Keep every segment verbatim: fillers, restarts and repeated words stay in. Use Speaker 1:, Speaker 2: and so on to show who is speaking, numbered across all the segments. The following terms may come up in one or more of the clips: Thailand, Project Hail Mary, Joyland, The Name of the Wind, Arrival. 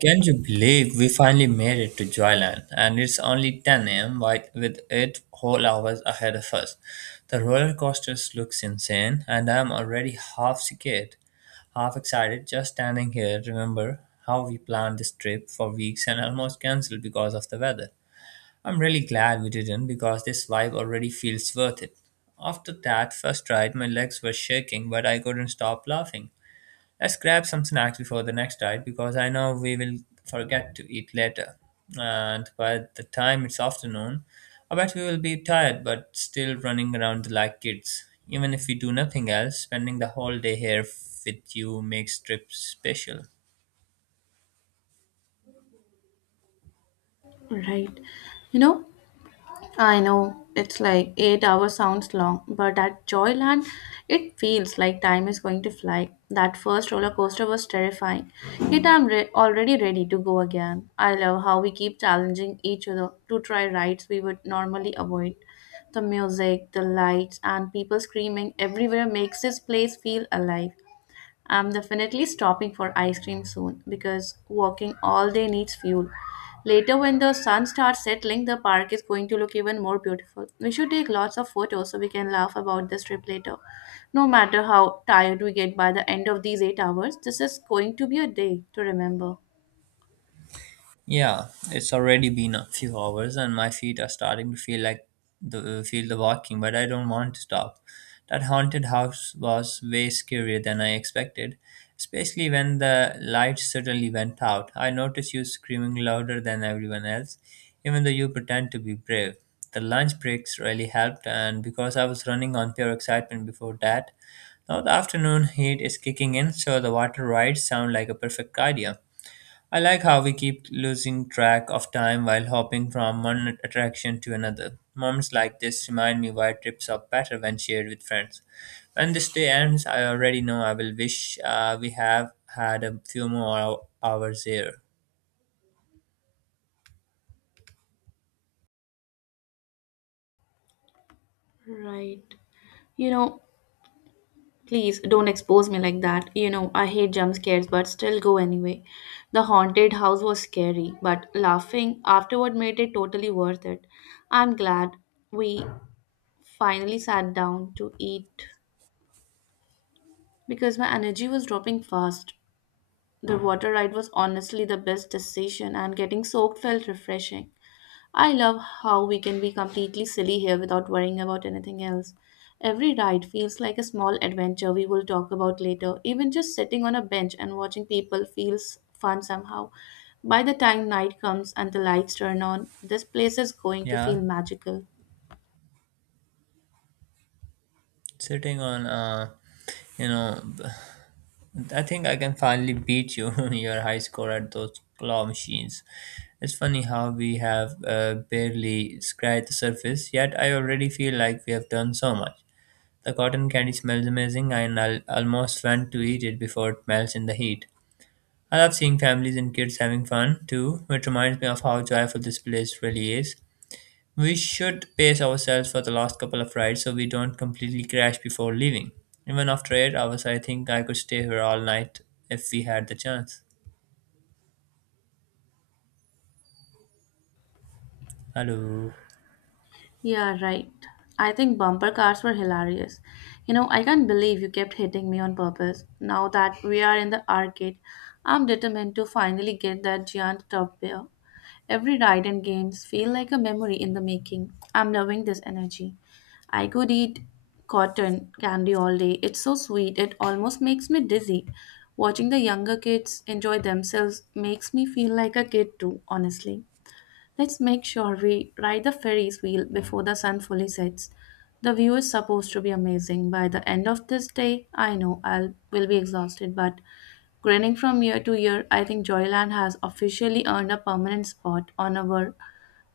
Speaker 1: Can you believe we finally made it to Joyland and it's only ten a m wi- with eight whole hours ahead of us? The roller coasters looks insane and I'm already half scared, half excited just standing here. Remember how we planned this trip for weeks and almost cancelled because of the weather. I'm really glad we didn't because this vibe already feels worth it. After that first ride, my legs were shaking but I couldn't stop laughing. Let's grab some snacks before the next ride because I know we will forget to eat later. And by the time it's afternoon, I bet we will be tired but still running around like kids. Even if we do nothing else, spending the whole day here with you makes trips special.
Speaker 2: Right. You know, I know it's like eight hours sounds long, but at Joyland, it feels like time is going to fly. That first roller coaster was terrifying. Yet I'm re- already ready to go again. I love how we keep challenging each other to try rides we would normally avoid. The music, the lights, and people screaming everywhere makes this place feel alive. I'm definitely stopping for ice cream soon because walking all day needs fuel. Later, when the sun starts settling, the park is going to look even more beautiful. We should take lots of photos so we can laugh about this trip later. No matter how tired we get by the end of these eight hours, this is going to be a day to remember.
Speaker 1: Yeah, it's already been a few hours and my feet are starting to feel like the feel the walking, but I don't want to stop. That haunted house was way scarier than I expected, especially when the lights suddenly went out. I noticed you screaming louder than everyone else, even though you pretend to be brave. The lunch breaks really helped, and because I was running on pure excitement before that, now the afternoon heat is kicking in, so the water rides sound like a perfect idea. I like how we keep losing track of time while hopping from one attraction to another. Moments like this remind me why trips are better when shared with friends. When this day ends, I already know I will wish uh, we have had a few more hou- hours here.
Speaker 2: Right. You know, please don't expose me like that. You know, I hate jump scares, but still go anyway. The haunted house was scary, but laughing afterward made it totally worth it. I'm glad we finally sat down to eat because my energy was dropping fast. The water ride was honestly the best decision, and getting soaked felt refreshing. I love how we can be completely silly here without worrying about anything else. Every ride feels like a small adventure we will talk about later. Even just sitting on a bench and watching people feels fun somehow. By the time night comes and the lights turn on, this place is going to
Speaker 1: Yeah.
Speaker 2: feel magical.
Speaker 1: Sitting on uh you know I think I can finally beat you your high score at those claw machines. It's funny how we have uh, barely scratched the surface, yet I already feel like we have done so much. The cotton candy smells amazing and I'll almost want to eat it before it melts in the heat. I love seeing families and kids having fun too, which reminds me of how joyful this place really is. We should pace ourselves for the last couple of rides so we don't completely crash before leaving. Even after eight hours, I think I could stay here all night if we had the chance. Hello.
Speaker 2: Yeah, right. I think bumper cars were hilarious. You know, I can't believe you kept hitting me on purpose. Now that we are in the arcade, I'm determined to finally get that giant top bear. Every ride and games feel like a memory in the making. I'm loving this energy. I could eat cotton candy all day. It's so sweet, it almost makes me dizzy. Watching the younger kids enjoy themselves makes me feel like a kid too, honestly. Let's make sure we ride the Ferris wheel before the sun fully sets. The view is supposed to be amazing. By the end of this day, I know I'll will be exhausted, but grinning from year to year, I think Joyland has officially earned a permanent spot on our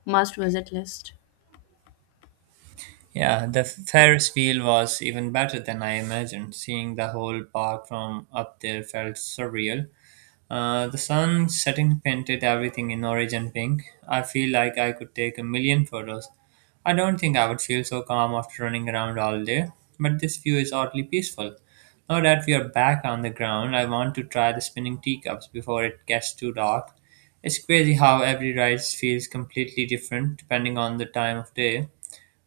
Speaker 2: must visit list.
Speaker 1: Yeah, the Ferris wheel was even better than I imagined. Seeing the whole park from up there felt surreal. Uh, the sun setting painted everything in orange and pink. I feel like I could take a million photos. I don't think I would feel so calm after running around all day, but this view is oddly peaceful. Now that we are back on the ground, I want to try the spinning teacups before it gets too dark. It's crazy how every ride feels completely different depending on the time of day.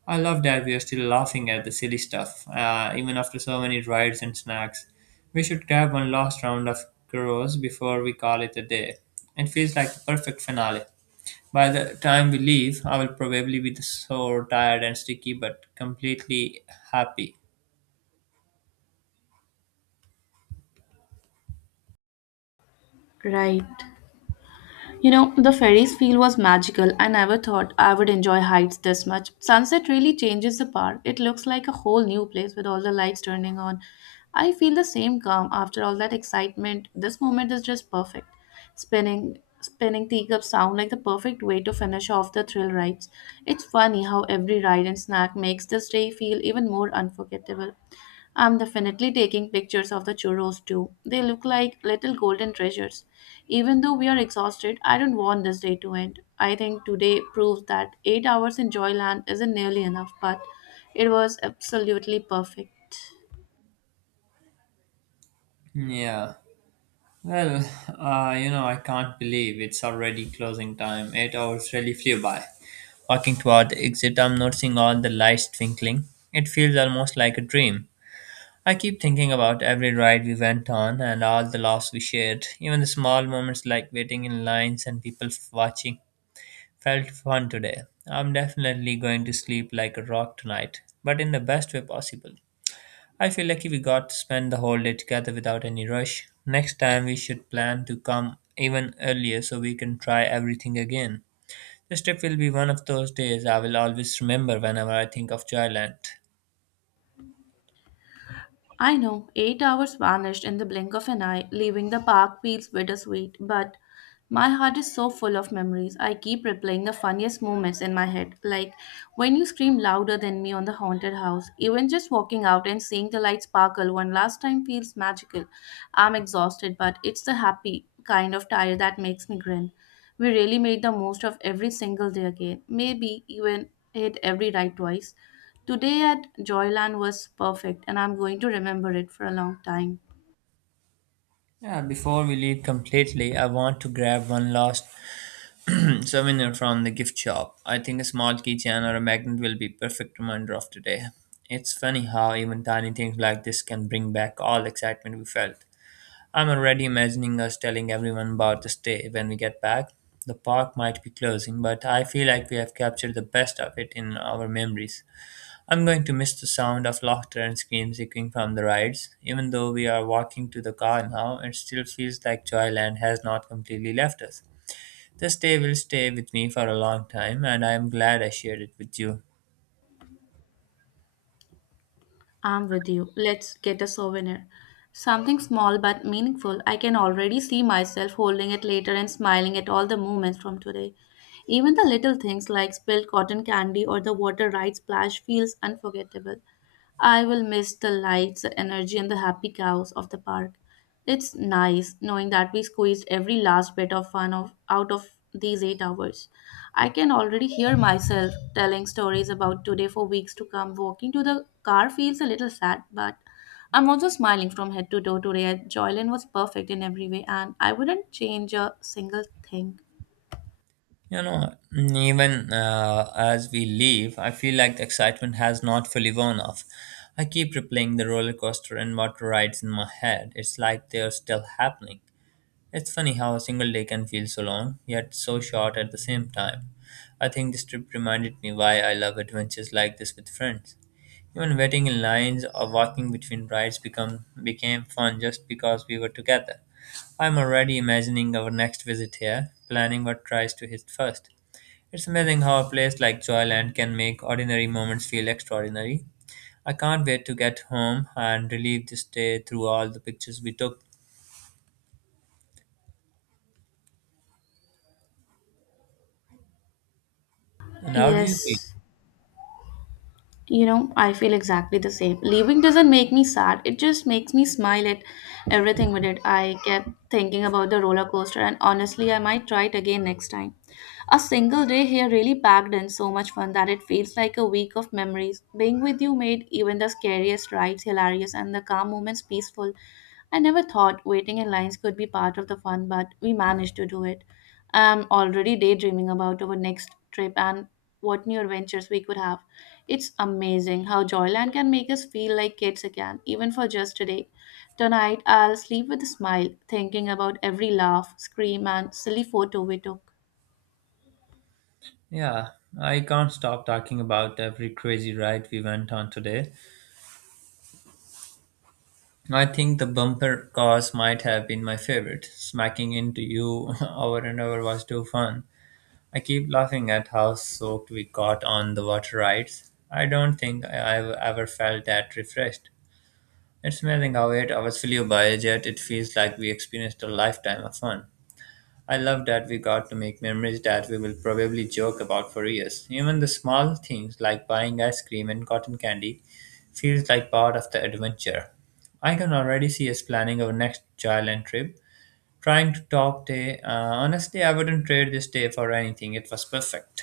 Speaker 1: I love that we are still laughing at the silly stuff, uh, even after so many rides and snacks. We should grab one last round of churros before we call it a day. It feels like the perfect finale. By the time we leave, I will probably be so tired and sticky, but completely happy.
Speaker 2: Right. You know, the Ferris feel was magical. I never thought I would enjoy heights this much. Sunset really changes the park. It looks like a whole new place with all the lights turning on. I feel the same calm after all that excitement. This moment is just perfect. Spinning spinning teacups sound like the perfect way to finish off the thrill rides. It's funny how every ride and snack makes this day feel even more unforgettable. I'm definitely taking pictures of the churros too. They look like little golden treasures. Even though we are exhausted, I don't want this day to end. I think today proves that eight hours in Joyland isn't nearly enough, but it was absolutely perfect.
Speaker 1: Yeah. Well, uh, you know, I can't believe it's already closing time. Eight hours really flew by. Walking toward the exit, I'm noticing all the lights twinkling. It feels almost like a dream. I keep thinking about every ride we went on and all the laughs we shared. Even the small moments like waiting in lines and people f- watching felt fun today. I'm definitely going to sleep like a rock tonight, but in the best way possible. I feel lucky we got to spend the whole day together without any rush. Next time we should plan to come even earlier so we can try everything again. This trip will be one of those days I will always remember whenever I think of Joyland.
Speaker 2: I know, eight hours vanished in the blink of an eye, leaving the park feels bittersweet, but my heart is so full of memories. I keep replaying the funniest moments in my head, like when you screamed louder than me on the haunted house. Even just walking out and seeing the lights sparkle one last time feels magical. I'm exhausted, but it's the happy kind of tired that makes me grin. We really made the most of every single day again, maybe even hit every ride twice. Today at Joyland was perfect, and I'm going to remember it for a long time.
Speaker 1: Yeah, before we leave completely, I want to grab one last souvenir from the gift shop. I think a small keychain or a magnet will be perfect reminder of today. It's funny how even tiny things like this can bring back all the excitement we felt. I'm already imagining us telling everyone about this day when we get back. The park might be closing, but I feel like we have captured the best of it in our memories. I'm going to miss the sound of laughter and screams echoing from the rides. Even though we are walking to the car now, it still feels like Joyland has not completely left us. This day will stay with me for a long time, and I am glad I shared it with you.
Speaker 2: I'm with you. Let's get a souvenir. Something small but meaningful. I can already see myself holding it later and smiling at all the moments from today. Even the little things like spilled cotton candy or the water right splash feels unforgettable. I will miss the lights, the energy, and the happy cows of the park. It's nice knowing that we squeezed every last bit of fun of, out of these eight hours. I can already hear myself telling stories about today for weeks to come. Walking to the car feels a little sad, but I'm also smiling from head to toe today. Joylin was perfect in every way, and I wouldn't change a single thing.
Speaker 1: You know, mm, even uh, as we leave, I feel like the excitement has not fully worn off. I keep replaying the roller coaster and water rides in my head. It's like they're still happening. It's funny how a single day can feel so long, yet so short at the same time. I think this trip reminded me why I love adventures like this with friends. Even waiting in lines or walking between rides become, became fun just because we were together. I'm already imagining our next visit here, planning what tries to hit first. It's amazing how a place like Joyland can make ordinary moments feel extraordinary. I can't wait to get home and relive this day through all the pictures we took. And how do you feel?
Speaker 2: Yes. You know, I feel exactly the same. Leaving doesn't make me sad, it just makes me smile at everything with it. I kept thinking about the roller coaster, and honestly, I might try it again next time. A single day here really packed in so much fun that it feels like a week of memories. Being with you made even the scariest rides hilarious and the calm moments peaceful. I never thought waiting in lines could be part of the fun, but we managed to do it. I'm already daydreaming about our next trip and what new adventures we could have. It's amazing how Joyland can make us feel like kids again, even for just today. Tonight, I'll sleep with a smile, thinking about every laugh, scream, and silly photo we took.
Speaker 1: Yeah, I can't stop talking about every crazy ride we went on today. I think the bumper cars might have been my favorite. Smacking into you over and over was too fun. I keep laughing at how soaked we got on the water rides. I don't think I- I've ever felt that refreshed. It's amazing how eight hours flew by, yet it feels like we experienced a lifetime of fun. I love that we got to make memories that we will probably joke about for years. Even the small things like buying ice cream and cotton candy feels like part of the adventure. I can already see us planning our next Thailand trip. Trying to talk day. Uh, honestly, I wouldn't trade this day for anything. It was perfect.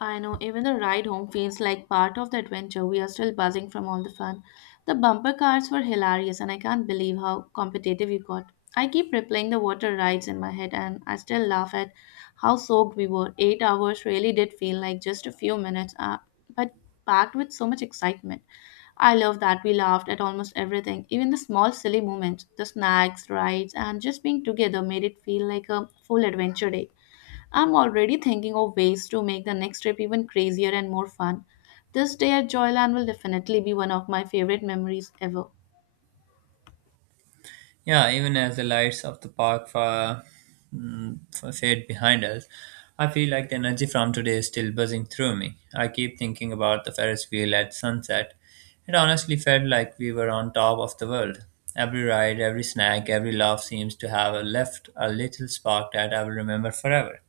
Speaker 2: I know, even the ride home feels like part of the adventure. We are still buzzing from all the fun. The bumper cars were hilarious, and I can't believe how competitive you got. I keep replaying the water rides in my head, and I still laugh at how soaked we were. Eight hours really did feel like just a few minutes, uh, but packed with so much excitement. I love that we laughed at almost everything, even the small silly moments, the snacks, rides, and just being together made it feel like a full adventure day. I'm already thinking of ways to make the next trip even crazier and more fun. This day at Joyland will definitely be one of my favorite memories ever.
Speaker 1: Yeah, even as the lights of the park fa- mm, fa- fade behind us, I feel like the energy from today is still buzzing through me. I keep thinking about the Ferris wheel at sunset. It honestly felt like we were on top of the world. Every ride, every snack, every laugh seems to have left a little spark that I will remember forever.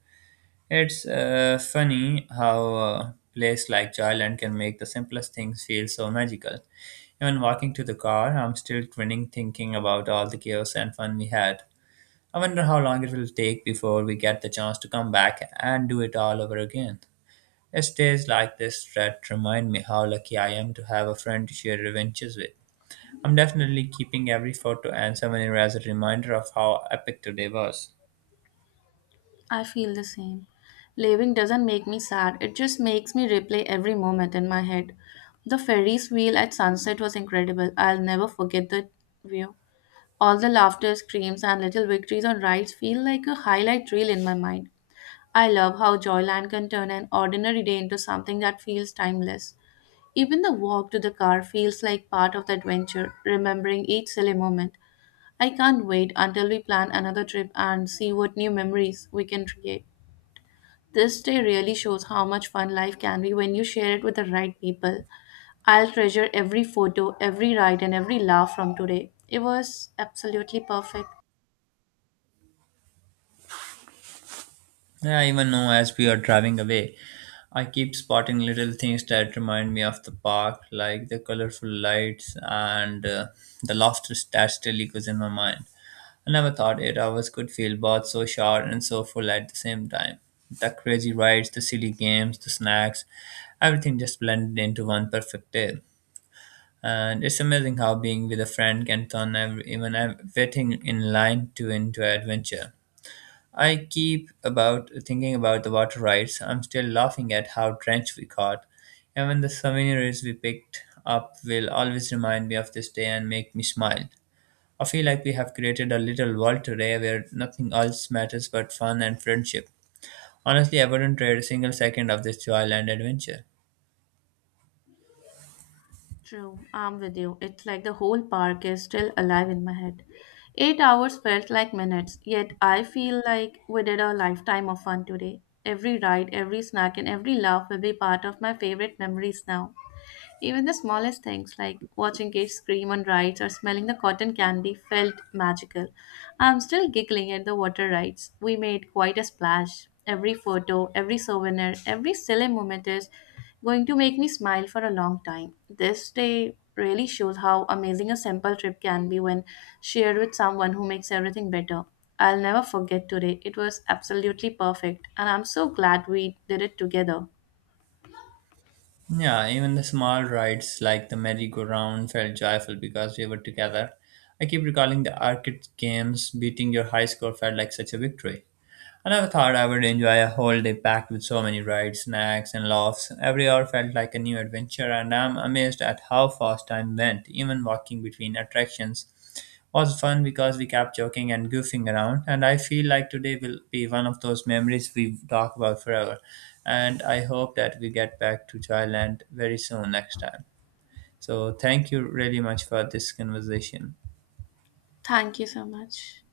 Speaker 1: It's uh, funny how a place like Thailand can make the simplest things feel so magical. Even walking to the car, I'm still grinning thinking about all the chaos and fun we had. I wonder how long it will take before we get the chance to come back and do it all over again. Yes, days like this that remind me how lucky I am to have a friend to share adventures with. I'm definitely keeping every photo and souvenir as a reminder of how epic today was.
Speaker 2: I feel the same. Leaving doesn't make me sad, it just makes me replay every moment in my head. The Ferris wheel at sunset was incredible. I'll never forget the view. All the laughter, screams, and little victories on rides feel like a highlight reel in my mind. I love how Joyland can turn an ordinary day into something that feels timeless. Even the walk to the car feels like part of the adventure, remembering each silly moment. I can't wait until we plan another trip and see what new memories we can create. This day really shows how much fun life can be when you share it with the right people. I'll treasure every photo, every ride, and every laugh from today. It was absolutely perfect.
Speaker 1: Yeah, even now as we are driving away, I keep spotting little things that remind me of the park, like the colorful lights and uh, the laughter that still echoes in my mind. I never thought eight hours could feel both so short and so full at the same time. The crazy rides, the silly games, the snacks, everything just blended into one perfect day. And it's amazing how being with a friend can turn every, even everything in line to into adventure. I keep about thinking about the water rides. I'm still laughing at how drenched we got. Even the souvenirs we picked up will always remind me of this day and make me smile. I feel like we have created a little world today where nothing else matters but fun and friendship. Honestly, I wouldn't trade a single second of this joyland adventure.
Speaker 2: True, I'm with you. It's like the whole park is still alive in my head. Eight hours felt like minutes, yet I feel like we did a lifetime of fun today. Every ride, every snack, and every laugh will be part of my favorite memories now. Even the smallest things like watching kids scream on rides or smelling the cotton candy felt magical. I'm still giggling at the water rides. We made quite a splash. Every photo, every souvenir, every silly moment is going to make me smile for a long time. This day really shows how amazing a simple trip can be when shared with someone who makes everything better. I'll never forget today. It was absolutely perfect, and I'm so glad we did it together.
Speaker 1: Yeah, even the small rides like the merry-go-round felt joyful because we were together. I keep recalling the arcade games, beating your high score felt like such a victory. I never thought I would enjoy a whole day packed with so many rides, snacks, and laughs. Every hour felt like a new adventure, and I'm amazed at how fast time went. Even walking between attractions was fun because we kept joking and goofing around, and I feel like today will be one of those memories we talk about forever. And I hope that we get back to Thailand very soon next time. So, thank you really much for this conversation.
Speaker 2: Thank you so much.